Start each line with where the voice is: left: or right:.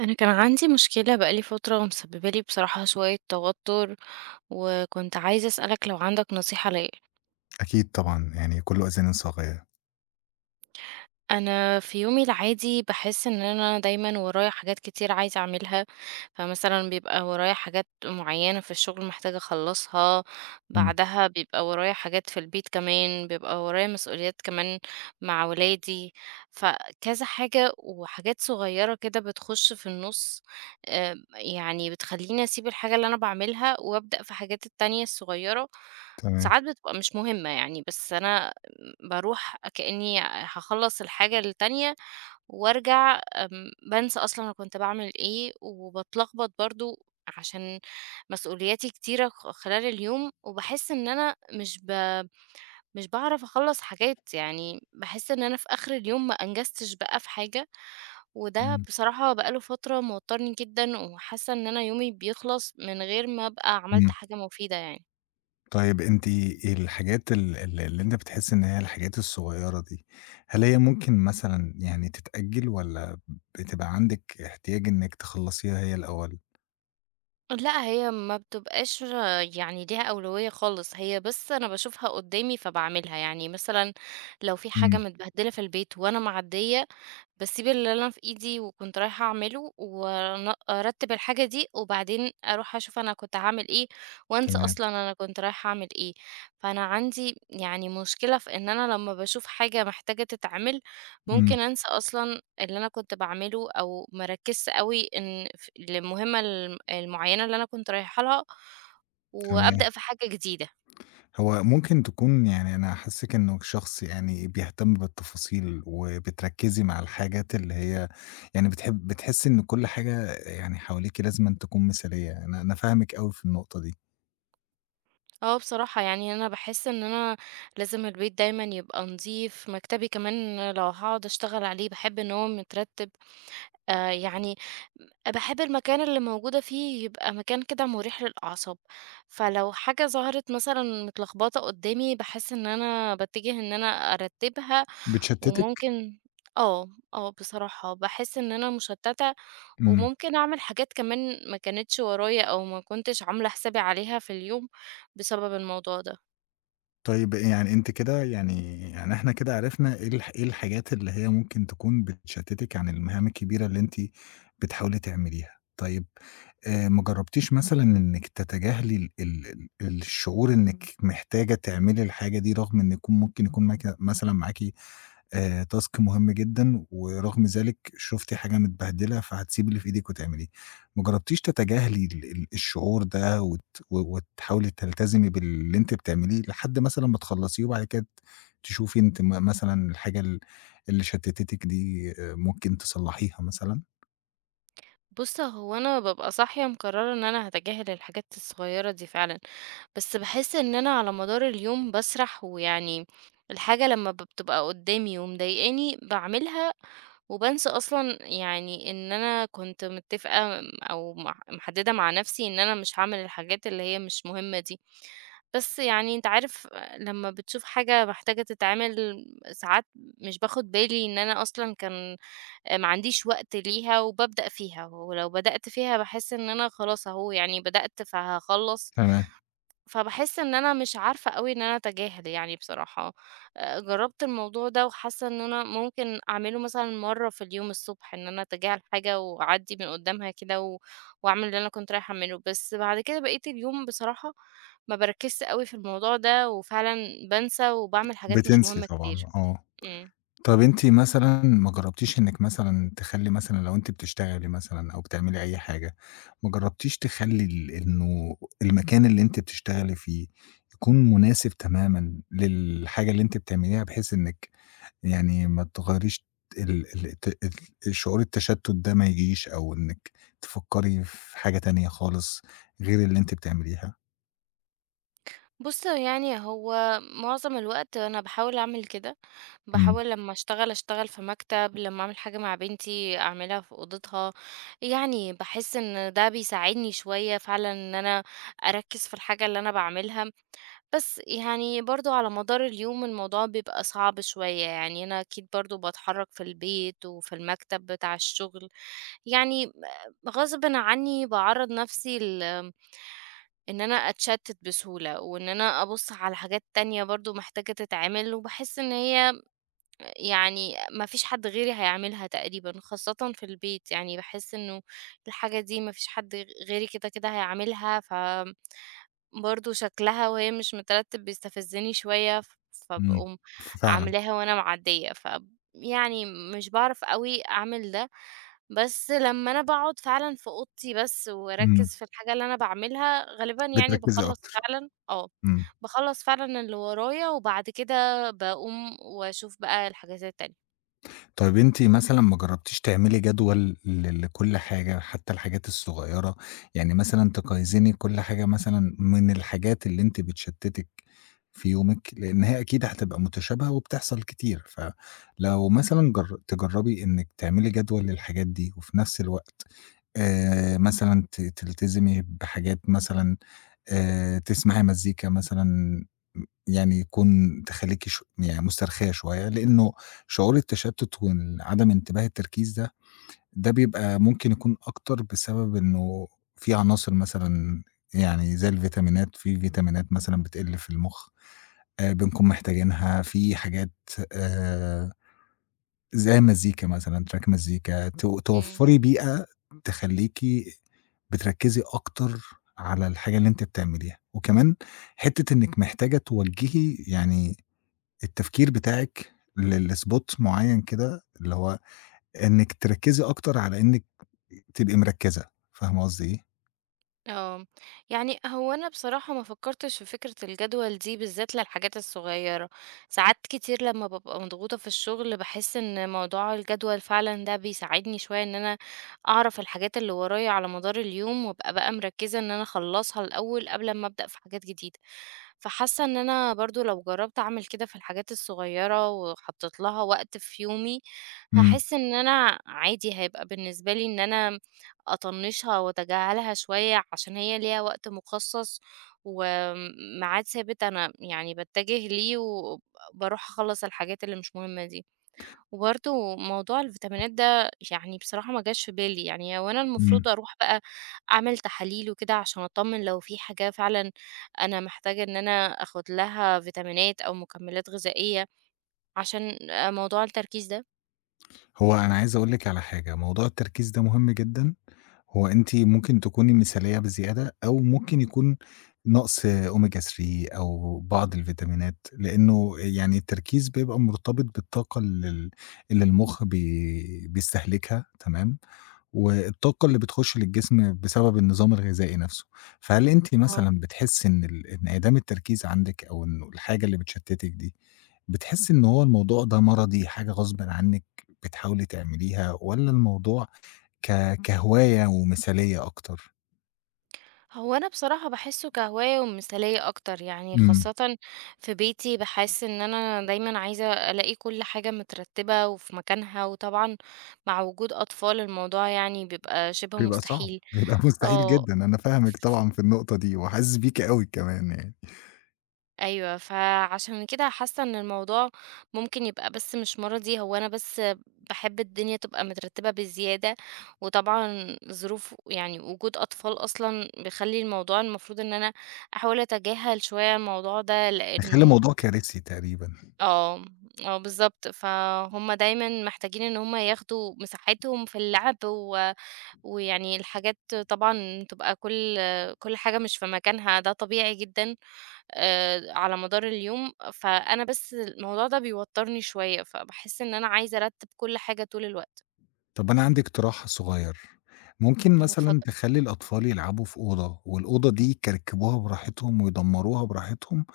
right: أنا كان عندي مشكلة بقى لي فترة ومسببة لي بصراحة شوية توتر، وكنت عايزة أسألك لو عندك نصيحة ليا.
left: أكيد طبعًا، يعني كُلّه أذان صاغية.
right: انا في يومي العادي بحس ان انا دايما ورايا حاجات كتير عايزه اعملها، فمثلا بيبقى ورايا حاجات معينه في الشغل محتاجه اخلصها،
left: إمم،
right: بعدها بيبقى ورايا حاجات في البيت كمان، بيبقى ورايا مسؤوليات كمان مع ولادي، فكذا حاجه وحاجات صغيره كده بتخش في النص. آه، يعني بتخليني اسيب الحاجه اللي انا بعملها وابدا في حاجات التانية الصغيره.
left: تمام،
right: ساعات بتبقى مش مهمة يعني، بس أنا باروح كأني هاخلّص الحاجة التانية وارجع بانسى أصلًا أنا كنت باعمل إيه، وباتلخبط برضه عشان مسؤولياتي كتيرة خلال اليوم، وباحس إن أنا مش باعرف أخلّص حاجات، يعني باحس إن أنا في آخر اليوم ما أنجزتش بقى في حاجة، وده
left: إمم،
right: بصراحة بقى له فترة موتّرني جدًا، وحاسة إن أنا يومي بيخلص من غير ما أبقى عملت
left: إمم.
right: حاجة مفيدة يعني.
left: طيب أنتِ الحاجات ال ال اللي أنتِ بتحسّي إن هي الحاجات الصغيّرة دي، هل هي ممكن مثلًا يعني تتأجّل والّا بتبقى عندِك احتياج إنِّك تخلّصيها هي الأول؟
right: لأ، هي ما بتبقاش يعني ليها أولوية خالص، هي بس أنا باشوفها قدّامي فباعملها، يعني مثلًا لو في حاجة
left: إمم،
right: متبهدلة في البيت وأنا معدية، باسيب اللي أنا في إيدي وكنت رايحة أعمله وأن أرتّب الحاجة دي، وبعدين أروح أشوف أنا كنت هاعمل إيه، وأنسى
left: تمام،
right: أصلًا أنا كنت رايحة أعمل إيه. فأنا عندي يعني مشكلة في إن أنا لمّا باشوف حاجة محتاجة تتعمل،
left: إمم،
right: ممكن أنسى أصلًا اللي أنا كنت باعمله، أو ما أركّزش أوي إن ف المهمة المعيّنة اللي أنا كنت رايحة لها،
left: تمام.
right: وأبدأ في حاجة جديدة.
left: هو ممكن تكون يعني أنا حاسِّك إنّك شخص يعني بيهتم بالتفاصيل، وبتركّزي مع الحاجات اللي هي يعني بتحسّي إن كل حاجة يعني حواليكِ لازمًا تكون مثالية، أنا فاهمِك أوي في النقطة دي،
right: اه بصراحة يعني انا بحس ان انا لازم البيت دايما يبقى نظيف، مكتبي كمان لو هقعد اشتغل عليه بحب ان هو مترتب. آه يعني بحب المكان اللي موجودة فيه يبقى مكان كده مريح للأعصاب، فلو حاجة ظهرت مثلا متلخبطة قدامي بحس ان انا بتجه ان انا ارتبها.
left: بتشتِّتِك؟
right: وممكن اه، اه بصراحة بحس ان انا مشتتة،
left: إمم.
right: وممكن اعمل حاجات كمان ما كانتش ورايا او ما كنتش عاملة حسابي عليها في اليوم بسبب الموضوع ده.
left: طيب يعني أنتِ كده يعني يعني إحنا كده عرفنا إيه الحاجات اللي هي ممكن تكون بتشتتِك عن المهام الكبيرة اللي أنتِ بتحاولي تعمليها. طيب ما جربتيش مثلًا إنِّك تتجاهلي ال ال ال الشعور إنِّك محتاجة تعملي الحاجة دي رغم إن يكون ممكن يكون معاكِ task مهم جدًا، ورغم ذلك شُفتِ حاجة متبهدلة فهتسيبي اللي في إيدِك وتعمليه. ما جرّبتيش تتجاهلي ال ال الشعور ده وت و وتحاولي تلتزمي باللي أنتِ بتعمليه لحد مثلًا ما تخلّصيه وبعد كده تشوفي أنتِ مثلًا الحاجة اللي شتتتِك دي ممكن تصلّحيها مثلًا؟
right: بُص، هو أنا بابقى صاحية مقررة إن أنا هاتجاهل الحاجات الصغيرة دي فعلًا، بس باحس إن أنا على مدار اليوم باسرح، ويعني الحاجة لمّا بتبقى قدامي ومضايقاني باعملها، وبانسى أصلًا يعني إن أنا كنت متفقة أو محددة مع نفسي إن أنا مش هاعمل الحاجات اللي هي مش مهمة دي. بس يعني أنت عارف، لمّا بتشوف حاجة محتاجة تتعمل ساعات مش باخد بالي إن أنا أصلًا كان ما عنديش وقت ليها وبابدأ فيها، ولو بدأت فيها باحس إن أنا خلاص أهو يعني بدأت فهاخلّص،
left: تمام.
right: فباحس إن أنا مش عارفة أوي إن أنا أتجاهل يعني بصراحة. جرّبت الموضوع ده وحاسة إن أنا ممكن أعمله مثلًا مرّة في اليوم الصبح، إن أنا أتجاهل حاجة وأعدّي من قدّامها كده وأعمل اللي أنا كنت رايحة أعمله، بس بعد كده بقية اليوم بصراحة ما باركّزش أوي في الموضوع ده، وفعلًا بانسى وباعمل حاجات مش
left: بتنسي
right: مهمة
left: طبعًا،
right: كتير.
left: آه.
right: إمم.
left: طب أنتِ مثلًا ما جرّبتيش إنِّك مثلًا تخلّي مثلًا لو أنتِ بتشتغلي مثلًا أو بتعملي أي حاجة، ما جرّبتيش تخلّي ال إنه المكان اللي أنتِ بتشتغلي فيه يكون مناسب تمامًا للحاجة اللي أنتِ بتعمليها، بحيث إنِّك يعني ما تغيّريش ال ال الت ال شعور التشتُّت ده ما يجيش أو إنِّك تفكّري في حاجة تانية خالص غير اللي أنتِ بتعمليها؟
right: بُص، يعني هو معظم الوقت أنا باحاول أعمل كده،
left: إمم،
right: باحاول لمّا أشتغل، أشتغل في مكتب، لمّا أعمل حاجة مع بنتي أعملها في أوضتها، يعني باحس إن ده بيساعدني شوية فعلًا إن أنا أركّز في الحاجة اللي أنا باعملها، بس يعني برضه على مدار اليوم الموضوع بيبقى صعب شوية، يعني أنا أكيد برضه باتحرك في البيت وفي المكتب بتاع الشغل، يعني غصبٍ عني باعرّض نفسي إن أنا أتشتت بسهولة، وإن أنا أبُص على حاجات تانية برضه محتاجة تتعمل، وباحس إن هي يعني ما فيش حد غيري هيعملها تقريبًا، خاصةً في البيت يعني باحس إنه الحاجة دي ما فيش حد غيري كده هيعملها، فبرضه شكلها وهي مش مترتب بيستفزني شوية،
left: إمم،
right: فباقوم
left: فعلًا،
right: عاملاها وأنا معدية، ف يعني مش باعرف أوي أعمل ده. بس لمّا أنا باقعد فعلًا في أوضتي بس
left: إمم،
right: وأركّز في الحاجة اللي أنا باعملها، غالبًا يعني
left: بتركّزي
right: باخلّص
left: أكتر،
right: فعلًا آه،
left: إمم.
right: باخلّص فعلًا اللي ورايا وبعد كده باقوم وأشوف بقى الحاجات التانية.
left: طيب أنتِ مثلًا ما جرّبتيش تعملي جدول ل لكل حاجة، حتى الحاجات الصغيرة؟ يعني مثلًا تقزّمي كل حاجة مثلًا من الحاجات اللي أنتِ بتشتتِك في يومِك، لإن هي أكيد هتبقى متشابهة وبتحصل كتير، فلو مثلًا تجرّبي إنِّك تعملي جدول للحاجات دي، وفي نفس الوقت مثلًا ت تلتزمي بحاجات مثلًا تسمعي مزيكا مثلًا يعني يكون تخلّيكِ يعني مسترخية شوية، لإنه شعور التشتت وعدم انتباه التركيز ده، ده بيبقى ممكن يكون أكتر بسبب إنه في عناصر مثلًا يعني زي الفيتامينات، في فيتامينات مثلًا بتقِل في المُخ، بنكون محتاجينها، في حاجات آآ زي المزيكا مثلًا، تراك مزيكا، ت
right: إمم.
left: توفّري بيئة تخلّيكِ بتركّزي أكتر على الحاجة اللي أنتِ بتعمليها، وكمان حتّة إنِّك محتاجة توجّهي يعني التفكير بتاعِك ل لspot معيّن كده، اللي هو إنِّك تركّزي أكتر على إنِّك تبقي مركّزة، فاهمة قصدي إيه؟
right: اه يعني هو انا بصراحة ما فكرتش في فكرة الجدول دي بالذات للحاجات الصغيرة. ساعات كتير لما ببقى مضغوطة في الشغل بحس ان موضوع الجدول فعلا ده بيساعدني شوية ان انا اعرف الحاجات اللي ورايا على مدار اليوم وابقى بقى مركزة ان انا اخلصها الاول قبل ما ابدأ في حاجات جديدة، فحاسة ان انا برضو لو جربت اعمل كده في الحاجات الصغيرة وحطيت لها وقت في يومي
left: إمم،
right: هحس ان انا عادي هيبقى بالنسبة لي ان انا أطنّشها وأتجاهلها شوية عشان هي ليها وقت مخصص وميعاد ثابت أنا يعني باتجه ليه وباروح أخلّص الحاجات اللي مش مهمة دي. وبرضه موضوع الفيتامينات ده يعني بصراحة ما جاش في بالي، يعني هو أنا
left: إمم.
right: المفروض أروح بقى أعمل تحاليل وكده عشان أطمّن لو في حاجة فعلًا أنا محتاجة إن أنا آخُد لها فيتامينات أو مكمّلات غذائية عشان موضوع التركيز ده؟
left: هو أنا عايز أقول لِك على حاجة، موضوع التركيز ده مهم جدًا، هو أنتِ ممكن تكوني مثالية بزيادة أو ممكن يكون نقص omega 3 أو بعض الفيتامينات، لإنه يعني التركيز بيبقى مرتبط بالطاقة اللي المُخ بيستهلكها، تمام؟ والطاقة اللي بتخُش للجسم بسبب النظام الغذائي نَفْسه، فهل أنتِ مثلًا بتحسّي إن ال انعدام التركيز عندِك أو إنه الحاجة اللي بتشتِّتِك دي، بتحسّي إن هو الموضوع ده مرضي، حاجة غصبٍ عنِّك بتحاولي تعمليها والّا الموضوع ك كهواية ومثالية أكتر؟
right: هو انا بصراحة بحسه كهواية ومثالية اكتر يعني،
left: إمم،
right: خاصة في بيتي بحس ان انا دايما عايزة الاقي كل حاجة مترتبة وفي مكانها، وطبعا مع وجود اطفال الموضوع يعني بيبقى شبه
left: بيبقى صعب،
right: مستحيل.
left: بيبقى مستحيل
right: اه
left: جدًا، أنا فاهمِك طبعًا في النقطة دي وحاسس بيكِ أوي كمان يعني،
right: أيوه، فعشان كده حاسة إن الموضوع ممكن يبقى بس مش مرضي، هو أنا بس باحب الدنيا تبقى مترتبة بزيادة، وطبعًا ظروف يعني وجود أطفال أصلًا بيخلّي الموضوع المفروض إن أنا أحاول أتجاهل شوية الموضوع ده،
left: بيخلّي
right: لإنه
left: الموضوع كارثي تقريبًا.
right: آه، آه بالضبط، فهُم دايمًا محتاجين إن هُم ياخدوا مساحتهم في اللعب ويعني الحاجات طبعًا تبقى كل حاجة مش في مكانها، ده طبيعي جدًا. على مدار اليوم، فأنا بس الموضوع ده بيوتّرني شوية، فباحس إن أنا عايزة أرتّب كل حاجة طول الوقت.
left: طب أنا عندي اقتراح صغير، ممكن مثلًا
right: اتفضل.
left: تخلّي الأطفال يلعبوا في أوضة والأوضة دي يكركبوها براحتهم ويدمّروها براحتهم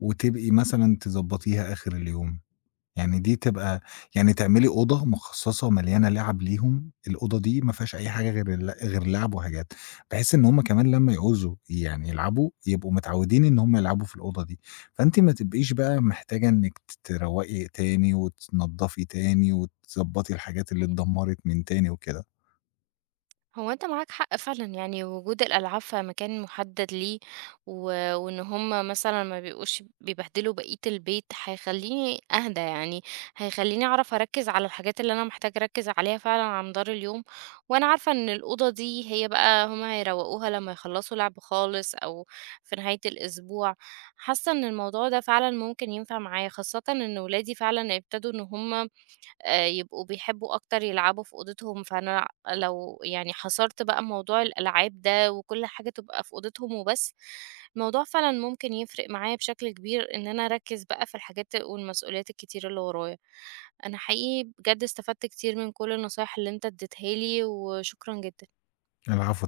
left: وتبقي مثلًا تضبّطيها آخر اليوم. يعني دي تبقى يعني تعملي أوضة مخصصة مليانة لعب ليهم، الأوضة دي ما فيهاش أي حاجة غير ال غير لعب وحاجات، بحيث إن هُم كمان لمّا يعوزوا يعني يلعبوا، يبقوا متعودين إن هُم يلعبوا في الأوضة دي، فأنتِ ما تبقيش بقى محتاجة إنِّك ت تروّقي تاني وتنضّفي تاني وتضبّطي الحاجات اللي اتدمّرت من تاني وكده.
right: هو أنت معاك حق فعلًا، يعني وجود الألعاب في مكان محدد ليه و وإن هم مثلًا ما بيبقوش بيبهدلوا بقية البيت، هيخلّيني أهدى يعني، هيخلّيني أعرف أركّز على الحاجات اللي أنا محتاجة أركّز عليها فعلًا على مدار اليوم، وأنا عارفة إن الأوضة دي هي بقى هم هيروّقوها لمّا يخلّصوا لعب خالص أو في نهاية الأسبوع. حاسة إن الموضوع ده فعلًا ممكن ينفع معايا، خاصةً إن ولادي فعلًا ابتدوا إن هم يبقوا بيحبوا أكتر يلعبوا في أوضتهم، فأنا لو يعني حصرت بقى موضوع الألعاب ده وكل حاجة تبقى في أوضتهم وبس، الموضوع فعلًا ممكن يفرق معايا بشكل كبير إن أنا أركّز بقى في الحاجات والمسؤوليات الكتير اللي ورايا. أنا حقيقي بجد استفدت كتير من كل النصايح اللي أنت اديتها لي، وشكرًا جدًا.
left: العفو.